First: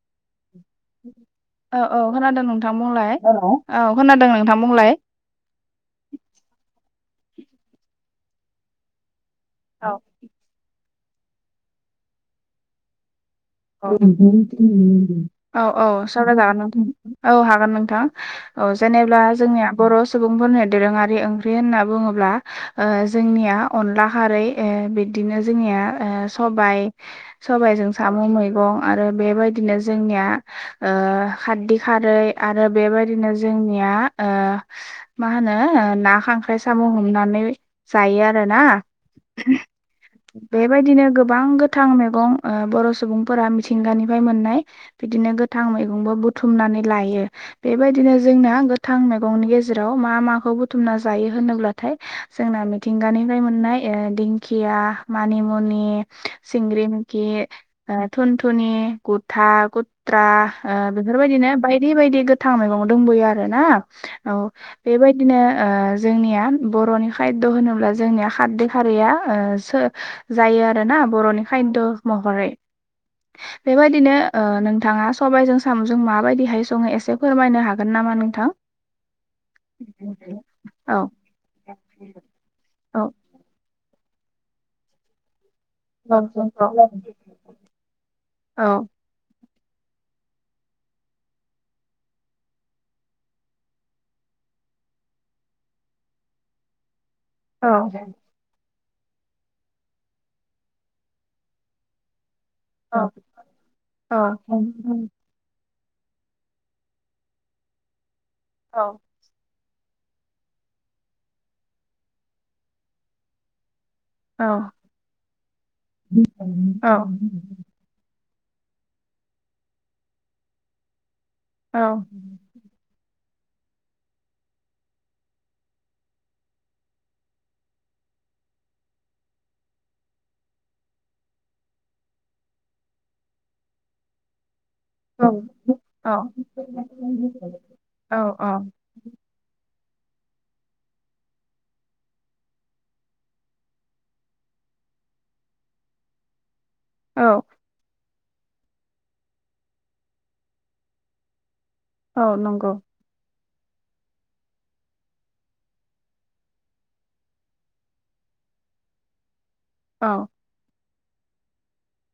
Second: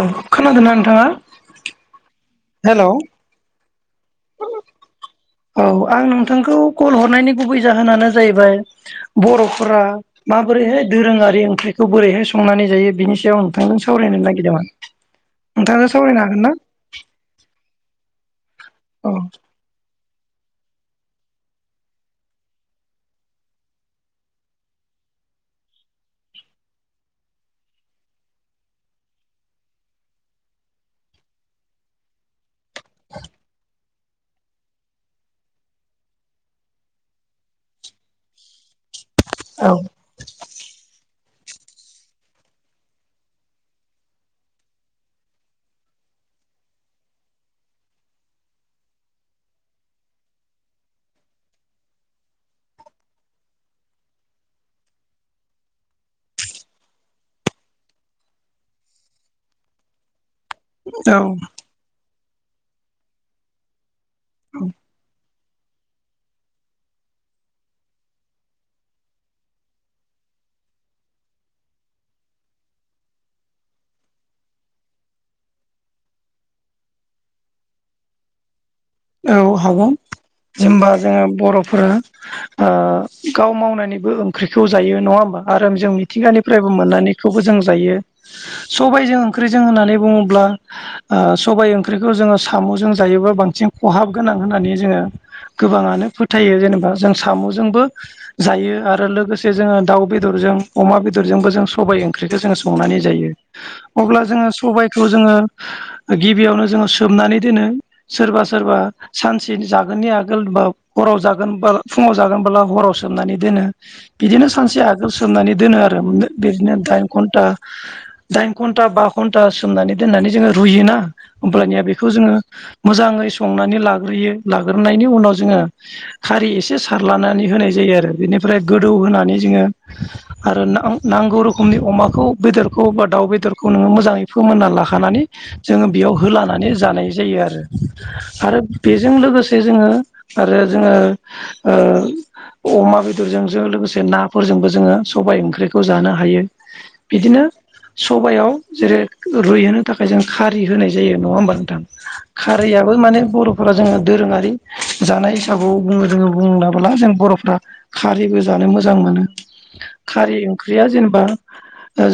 औ खोनादोंना नोंथाङा? औ औ खोनादों नोंथां हेलौ बुंलाय औ खोनादों नोंथां बुंलाय औ आं नोंथांखौ कल हर गुबै जाहोनानो जाहैबाय बर' फोरा औ माबोरैहाय दोरोङारि ओंख्रिखौ बोरैहाय संनानै जायो बिनि सायाव आं नोंथांजों सावरायनो नागिरदोंमोन। [unintelligible] औ नोंथाङा औ सावरायनो सावना हागोन ना? जागोन नोंथां औ हागोन नोंथां औ जेनेबा जोंनिया बर' सुबुं सुबुंफोरनो दोरोङारि ओंख्रि होनना बुङोब्ला ओ जोंनिया अनला खारै बिदिनो जोंनिया ओ सबाय सबायजों साम' मै गं आरो बेबायदिनो जोंनिया ओ खारदै खारै आरो बेबायदिनो जोंनिया ओ मा होनो ओ ना खांख्राइ साम' हमनानै जायो आरोना औ बेबायदिनो गोबां गोथां मैगं बर' सुबुं फोरा मिथिंगानिफ्राय मोननाय बिदिनो गोथां मै बुथुमनानै ल बेबायदिनो जोंना गोथां मैगंनि गेजेराव मा माखौ बुथुमना जायो होनोब्लाथाय जोंना मिथिंगानि मोननाय दिंखिया मानिमुनि सिंग्रि मैखि थुनथुनि गुथा गुथ्रा औ बेफोरबायदिनो बायदि बायदि थां मैगं दंबोयो आरो ना औ बेबायदिनो ओ जोंनिया बर'नि खाय्द' होनोब्ला जोंनिया खारदै खारैया जायो आरो ना बर'नि खाय्द' महरै [inaudible] बेबायदिनो ओ नोंथाङा सबायजों साम'जों माबायदिहाय सङो एसे फोरमायनो हागोन नामा नोंथाङ थां औ हागोन। जेनबा औ जोंङो बर'फोरा ओ औ गाव मावनायनि बे ओंख्रिखौ जायो नंङा होनोमबा आरो जों औ मिथिंगानिफ्रायबो मोननानैखौबो जों जायो औ सबाय जों ओंख्रि होननानै बुङोब्ला सबाय ओ ओंख्रिखौ जोंङो साम' जों जायो बांसिन खहाब गोनां होननानै जोंङो गोबाङानो फोथायो जेनेबा। जों औ साम'जोंबो जायो आरो आरो लोगोसे जोंङो दाउ बेदरजों अमा बेदरजोंबो जों सबबाय ओंख्रि जो संनानै औ जायो अब्ला औ जोंङो औ सबायखौ जोंङो गिबियावनो जोंङो सोमनानै दोनो सोरबा सोरबा सानसे जागोननि आगोल होनबा हराव जागोन फुङाव जागोनबोला हराव सोमनानै दोनो। बिदिनो सानसे आगोल सोमनानै दोनो आरो बिदिनो दाइन घन्टा दाइन घन्टा बा घन्टा सोमनानै दोननानै जोंङो रुयोना। होमब्लानिया बेखौ जोङो मोजाङै संनानै लाग्रोयो लाग्रोनायनि उनाव जोंङो खारै एसे सारलानानै होनाय जायो आरो बेनि ओमफ्राय गोदौ होनानै जोंङो आरो नांगौ रोखोमनि अमाखौ बेदरखौ बा दाउ बेदर बेदरखौ नोंङो मोजाङै फोमोनना ला खानानै जोंङो बेयाव होलानानै जानाय जायो आरो औ आरो बेजों लोगोसे जोंङो आरो जोंङो ओ अमा बेदरजों जों लोगोसे नाफोरजोंबो जोंङो सबाय ओंख्रिखौ जानो हायो। औ बिदिनो सबायाव जेरै रुइहोनो थाखाय जों खारि होनाय जायो नंङा होमबा नोंथां। औ [unintelligible] नंगौ माने बर' जोंङो दोरोङारि जानाय हिसाबै बुङो जोंङो बुंबोला जों बर'फ्रा खारै गोजा मोजां मोनो औ खारै ओंख्रिया जेन बा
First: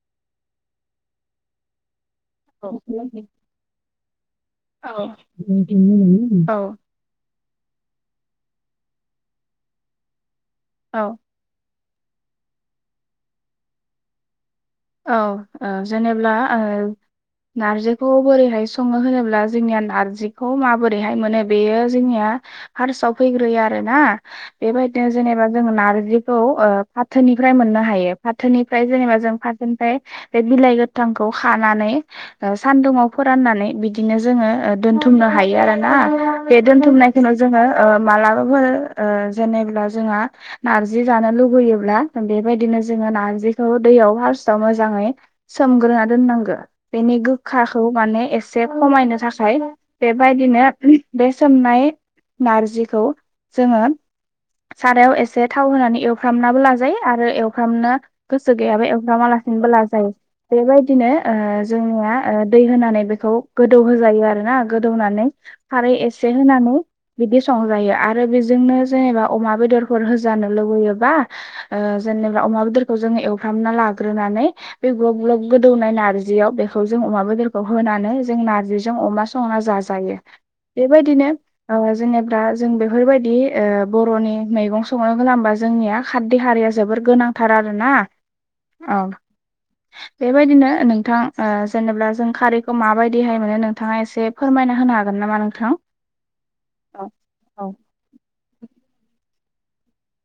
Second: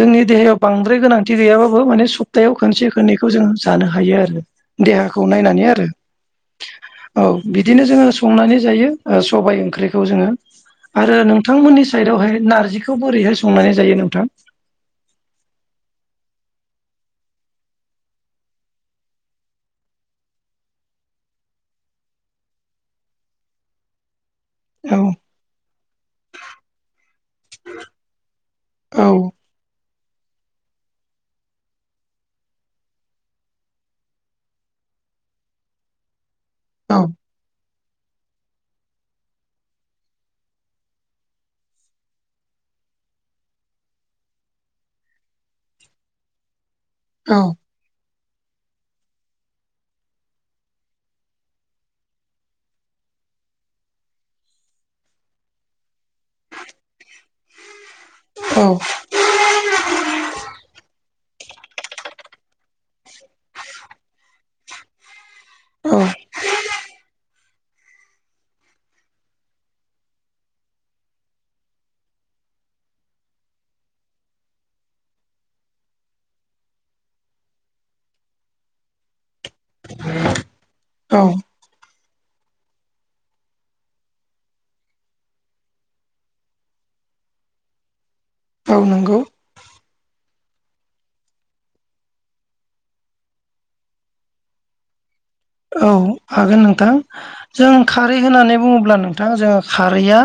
जोंनि देहायाव बांद्राय गोनांथि गैयाबाबो माने सप्तायाव औ खनसे खनैखौ जोंङो जानो हायो आरो औ देहाखौ नायनानै आरो औ औ बिदिनो जोंङो संनानै जायो सबाय ओंख्रिखौ जोंङो औ आरो नोंथांमोननि साइदआवहाय नारजिखौ बोरैहाय संनानै जायो नोंथां? औ औ जेनेब्ला ओ नार्जिखौ बोरैहाय संङो होनोब्ला जोंनिया नारजिखौ माबोरैहाय मोनो बेयो जोंनिया हारसआव फैग्रोयो आरो ना औ बेबायदिनो जेनेबा जों नारजिखौ ओ फाथोनिफ्राय मोननो हायो। फाथोनिफ्राय औ जेनेबा जों फाथ बे बिलाइ गोथांखौ खानानै सानदुुंआव फोराननानै बिदिनो जोंङो दोन्थुमनो हायो आरो ना बे औ दोन्थुमनायखौनो जोंङो मालाबाफोर ओ जेनेब्ला जोंहा नारजि जानो लुबैयोब्ला बेबायदिनो जों नारजिखौ दैयावहा मोजै सोमग्रोना दोनांगो बेनि औ गोखाखौ माने एसे खमायनो थाखाय बेबायदिनो बे सोमनाय नारजिखौ जोंङो सारायाव एसे थाव होनानै एवफ्रामनाबो लाजायो आरो एवफ्रामनो गोसो औ गैयाबा एवग्रामालासिनोबोला जायो बेबायदि बिदिनो ओ जोंनि दै होनानै बेखौ गोदौ होजायो आरोना गोदौनानै औ एसे होनानै बिदि संजायो आरो बेजोंनो जेनेबा अमा बेदरफोर होजानो लुबैयो बाद जेनेबा अमा बेदरखौ एवफ्रामना लाग्रो दै ग्लब ग्लब गोदौनाय नारजियाव बेखौ जों अमा बेदरखौ होनानै जों नारजिजों अमा अमा संना जाजायो औ बेबायदिनो ओ जेनेबा जों बेफोरबायदि बर'नि मैगं संनो गबा जोंनिया खार देहारिया जोबोर गोनांथार आरोना औ नंगौ बेबायदिनो नोंथां जेनेबा जों खारिैखौ माबायदिहाय मोनो नोंथाङा एसे फोरमायना होनो हागोन नामा नोंथां? औ हागोन नोंथां औ जों औ खारै होननानै बुङोब्ला नोंथां जोङो खारैया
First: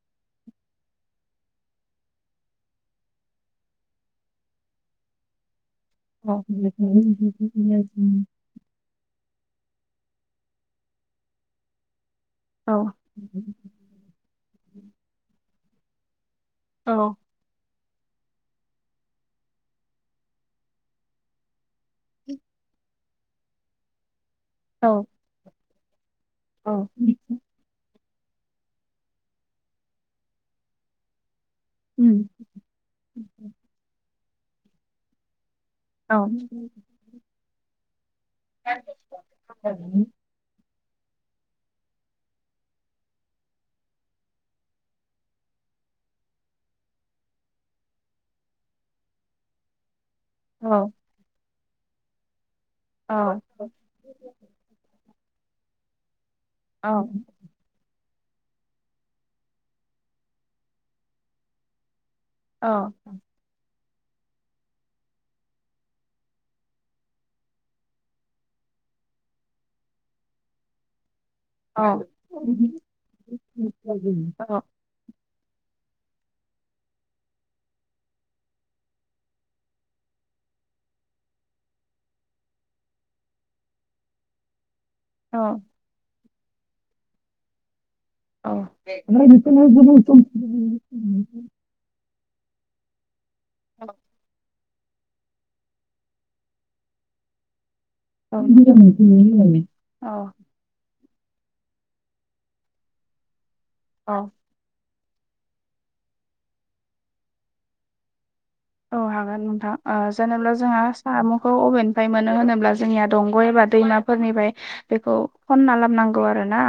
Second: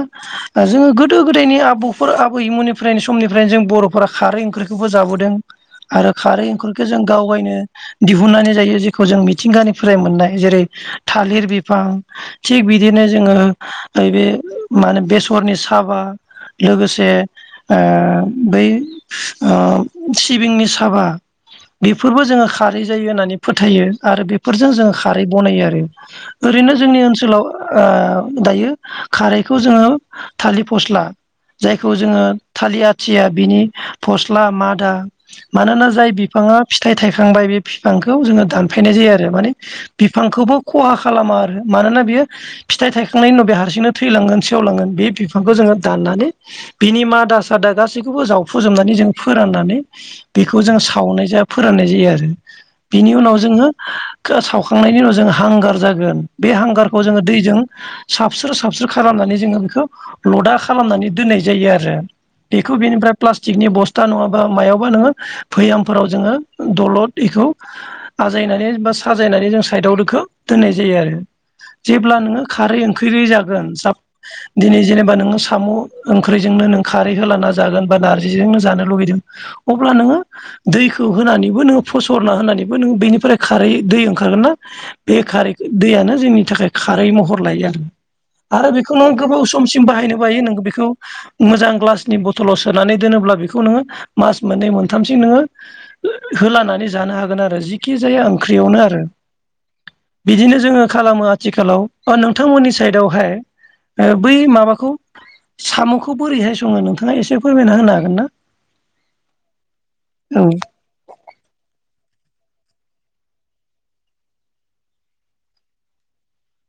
जोङो गोदो गोदायनि आबौफोर आबैमोननिफ्राय समनिफ्रायनो जों बर' फोरा खारै ओंख्रिखौबो जाबोदों आरो औ खारै एंखुरखौ जों गाव गावनो दावबायनो दिहुननानै जायो जेखौ जों मिथिंगानि मोननाय जेरै थालिर बिफां थिग बिदिनो जोङो नैबे माने बेसरनि साबा औ लोगोसे ओं बै। सिबिंनि साबा बेफोरबो जोङो खारै जायो होननानै फोथायो आरो बे। बेफोरजों जोङो औ खारै बनायो आरो ओरैनो औ जोंनि ओनसोलाव। दायो खारैखौ जोङो थालिर फस्ला। जायखौ जोङो थालिर आथिया बिनि फस्ला मादा। मानोना जाय बिफाङा फिथाइ थायखांबाय बे बिफांखौ जोङो दानफायनाय जायो आरो। बिफांखौबो। खहा खालामा आरो मानोना बियो फिथाइ थायखांनायनि उनाव हारसिंनो थैलांगोन सेवलांगोन बे बिफांखौ जों दाननानै बिनि मादा सादा गासैखौबो जावखुजोबनानै जों फोराननानै बेखौ जों सावनाय जायो फोराननाय जायो आरो बिनि उनाव जोङो। सावखांनायनि उनाव जों हांगार जागोन बे हांगारखौ जोङो दैजों साबस्रो साबस्रो खालामनानै जोङो बेखौ लदा खालामनानै दोननाय जायो आरो। बेखौ बेनिफ्राय प्लास्टिकनि बस्था नङाबा मायावबा नोङो बयामफोराव जोङो दलद बेखौ आजायनानै बा साजायनानै जों साइदआव दोखौ दोननाय जायो आरो। जेब्ला नोङो खारै ओंख्रि जागोन दिनै जेनेबा नोङो। साम' ओंख्रिजोंनो नों खारै होलाना जागोन बा नार्जिजोंनो जानो लुुगैदों अब्ला नोङो। दैखौ होनानैबो नोङो फसरना होनानैबो नों बेनिफ्राय खारै दै ओंखारगोनना बे खारै दैयानो जोंनि थाखाय खारै महर लायो आरो। आरो बेखौ नों ओमफ्राय गोबाव बेखौनो समसिम गोबाव बाहायनो हायो नों बेखौ सम मोजां ग्लास बथलाव सोनानै दोनोब्ला बिखौ नोङो औ मास मोननै मोन मोनथामसिम नोङो होलानानै जानो हागोन जिखि जाया। औ फख्रियावनो आरो औ बिदिनो जोङो। खालामो आथिखालाव नोंथांमोननि साइदावहाय औ बै माबाखौ साम'खौ बोरैहाय सङो नोंथाङा एसे फोरमायना होनो हागोनना? औ हागोन नोंथां जेनेबा जोंहा साम'खौ अबे बबेनिफ्रय मोनो होनोब्ला जोंनिया दंग' एबा दैमाफोरनिफ्राय बेखौ खनना लाबोनांगौ आरोना।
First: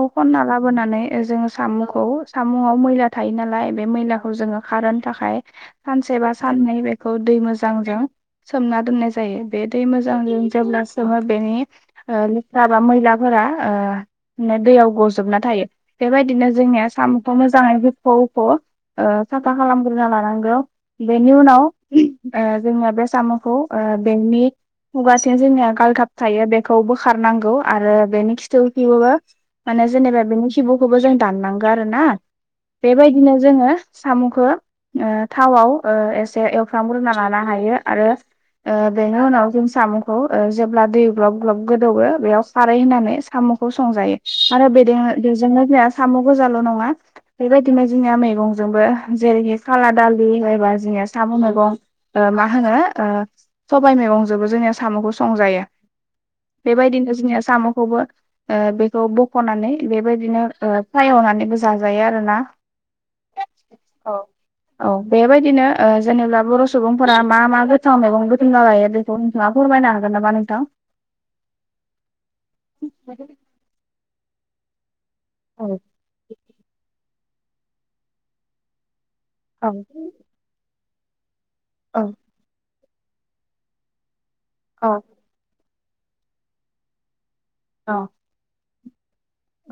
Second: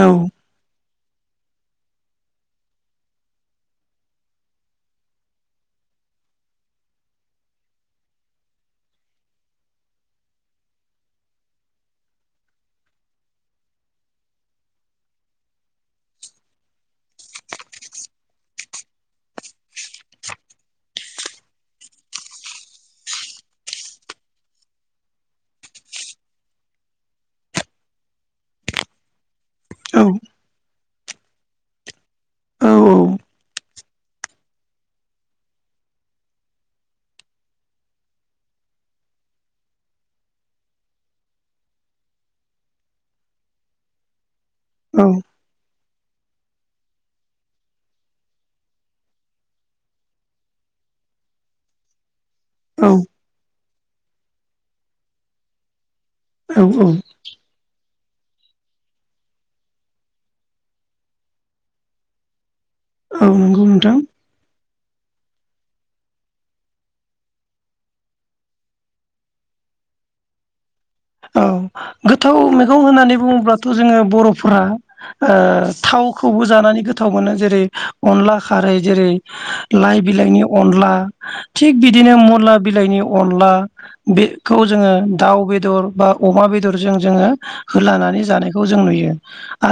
औ खनना लाबोनानै जोङो साम'खौ सामुआव मैला थायो नालाय बे मैलाखौ जोङो खारहोनो थाखाय सानसे सानसेबा साननै बेखौ दै मोजांजों सोमना दोननाय जायो बे दै मोजांजों जेब्ला सो बेनि लेथ्राबा मैलाफोरा दैयाव गजोबना थायो। बेबायदिनो जोंनिया साम'खौ मोजाङै हुख हुख साफा खालामग्रोना लानांगौ। बेनि उनाव जोंनिया बे साम'खौ बेनि खुगाथिं जोंनिया गालथाब थायो बेखौ बोखारनांगौ आरो बेनि खिथुखैबो। माने औ जेनेबा बेनि खिबुखौबो जों दाननांगौ आरोना। औ बेबायदिनो जोङो साम'खौ थावआव एसे एवफ्रारामग्रोना लानो हायो आरो। बेनि उनाव जों साम'खौ जेब्ला दै ग्लब ग्लब गोदौवो बेयाव खारै होनानै साम' संजायो आरो औ बेजोंनो साम' गोजाल' नङा बेबायदिनो जोंनिया मैगंजोंबो जेरैहाय खाला दालि एबा जोंनिया साम' मैगं मा होनो औ सबाइ मैगंजोंबो जोंनिया साम'खौ संजायो औ बेबायदिनो जोंनिया साम'खौबो बेखौ बख'नानै बेबायदिनो फ्राय एवनानैबो जाजायो आरोना। औ नंगौ नोंथां। औ औ बेबायदिनो। जेनेबा बर' सुबुंफोरा मा मा गोथाव मैगं बुथुमना लायो बेखौ नोंथाङा फोरमायनो हागोन नामा नोंथां। औ गोथाव मैगं होननानै बुङोब्लाथ' जोङो बर'फोरा। औ थावखौबो जानानै गोथाव मोनो जेरै अनला खारै जेरै औ लाइ बिलाइनि अनला थिक औ बिदिनो मुला बिलाइनि। अनला बेखौ जोङो औ दाउ बेदर बा अमा बेदरजों जोङो औ होलानानै जानायखौ जों नुयो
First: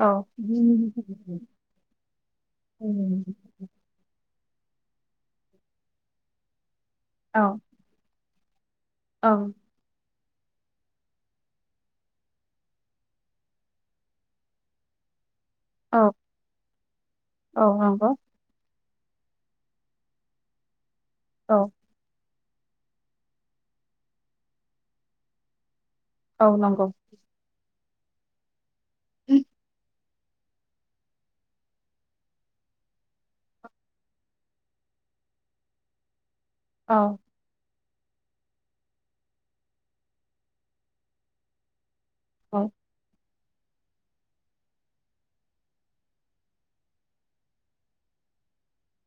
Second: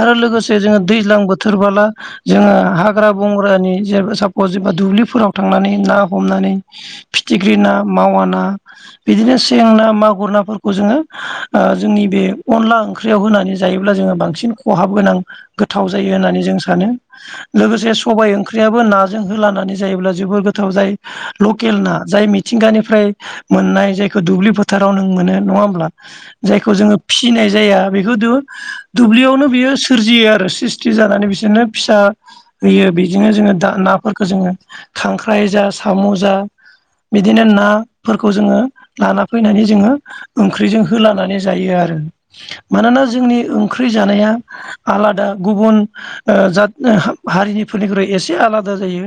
औ लोगोसे जोङो दैज्लां बोथोरबोला जोङो हाग्रा बंग्रानि जे साब अजेबा दुब्लिफोराव थांनानै ना हमनानै औ फिथिख्रि ना मावा ना बिदिनो सें ना मागुर नाफोरखौ जोङो ओ जोंनि बे अनला ओंख्रियाव होनानै जायोब्ला जोङो बांसिन खहाब गोनां गोथाव जायो औ होननानै जों सानो औ लोगोसे नंगौ सबाइ ओंख्रियाबो ना जों होलखनानै जायोब्ला जोबोद गोथाव जायो औ लकेल ना जाय मि मिथिंगानिफ्राय मोननाय जायखौ दुब्लि फोथाराव नों मोनो नङा होमब्ला औ जायखौ नंगौ जोङो फिसिनाय जाया बेखौ दुब्लियावनो बियो सोरजियो आरो स्रिस्टि जानानै बिसोरनो फिसा होयो बेजोंनो जोङो दा नाफोरखौ जोङो खांख्राइ जा साम' जा औ बिदिनो नाफोरखौ जोङो लाना फैनानै जोङो ओंख्रिजों होलानो नानै जायो आरो औ मानोना जोंनि ओंख्रि जानाया आलादा गुबुन ओ जा हारिनिफोरनिख्रुइ एसे आलादा जायो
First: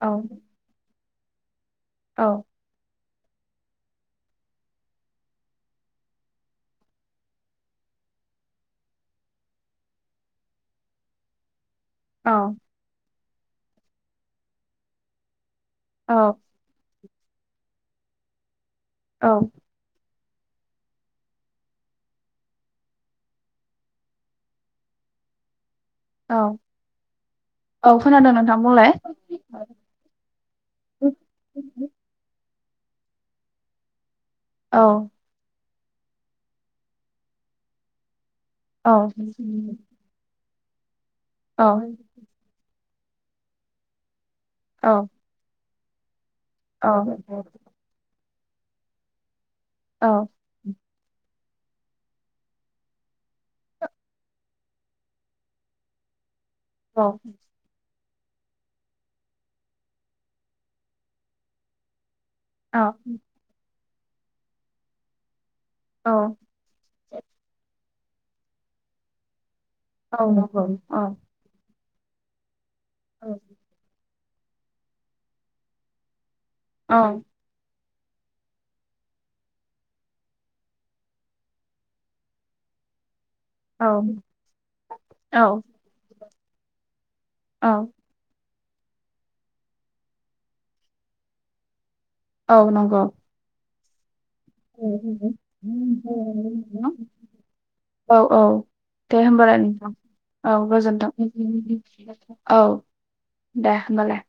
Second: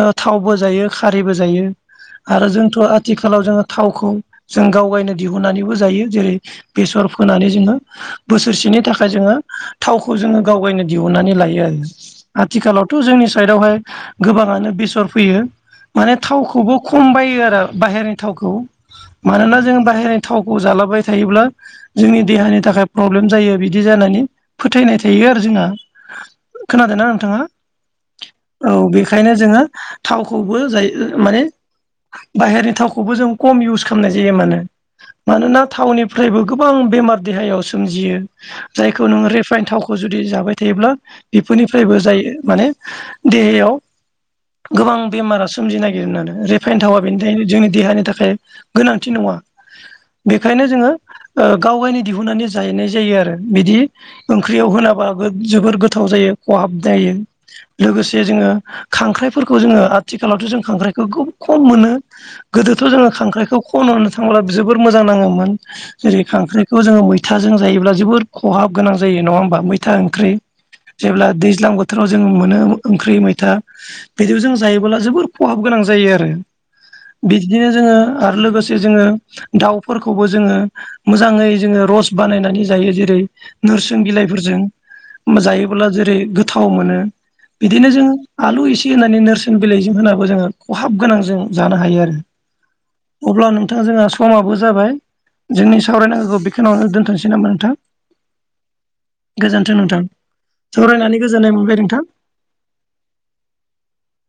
औ औ थावबो जायो खारैबो जायो औ आरो जोंथ' आथिखालाव जोङो थावखौ जों गावगायनो दिहुननानैबो जायो जेरै बेसर फोनानै जोङो बोसोरसेनि थाखाय जोङो थावखौ जोङो गावगायनो दिहुननानै ला लायो औ आथिखालावथ' जोंनि साइडआवहाय गोबाङानो बेसर फैयो माने थावखौबो खम बायो आरो बाहेरनिनि थावखौ औ मानोना जों बाहेरनि थावखौ जालाबाय थायोब्ला जोंनि देहानि थाखाय प्रब्लेम जायो बिदि जानानै फोथायनाय थायो आरो जोंहा खोनादोंना नोंथाङा औ खोनादों नोंथां औ बुंलाय बेखायनो जोङो थावखौबो औ जायो माने बाहेरनि थावखौबो जों खम इउस खालामनाय जायो मानो औ मानोना थावनिफ्रायबो गोबां बेमार देहायाव सोमजियो औ जायखौ नोङो रिफाइन थावखौ जुदि जाबाय थायोब्ला औ बेफोरनिफ्रायबो जायो माने देहायाव गोबां औ बेमारा सोमजिनो नागिर आरो रिफाइन थावा बेनि थाखायायनो जोंनि देहानि थाखाय गोनांथि नङा औ बेखायनो जोङो ओ गाव गावनि दिहुननानै जाहैनाय जायो आरो बिदि ओंख्रियाव होलाबाबो जोबोर गोथाव जायो खहाब जायो औ लोगोसे जे जोङो खांख्राइफोरखौ जोङो आथिखालावथ' जों खांख्राइखौ खोब खम मोनो गोदोथ' जोङो खांख्राइखौ खन होनो थांब्ला जोबोर मोजां नाङोमोन जेरै खांख्राइखौ जोङो मैथाजों जायोब्ला जोबोद खहाब गोनां जायो नङा होमबा मै मैथा औ ओंख्रि नंगौ औ जेब्ला दैज्लां बोथोराव जों मोनो ओंख्रि मैथा थाइजौ जों जायोबोब्ला जोबोर खहाब गोनां जायो आरो औ बिदिनो जोङो आरो लोगोसे जोङो दाउ फोर खौबो जोङो मोजाङै जोङो रस बानायनानै जायो जेरै औ नोरसं बिलाइफोरजों औ जायोब्ला जेरै गोथाव मोनो औ बिदिनो जों आलु एसे एसे होनानै नोरसोन बिलाइजों होनाबो जोङो खहाब गोनां जों जानो हायो आरो औ नंगौ दा जोंहा समाबो जाबाय जोंनि सावरायनांगौखौ बेखिनियावनो दोन्थ'सै नामा नोंथां औ औ दे होमबालाय नोंथां औ गोजोनथों सावरायनानै गोजोननाय मोनबाय नोंथां। औ दे होमबालाय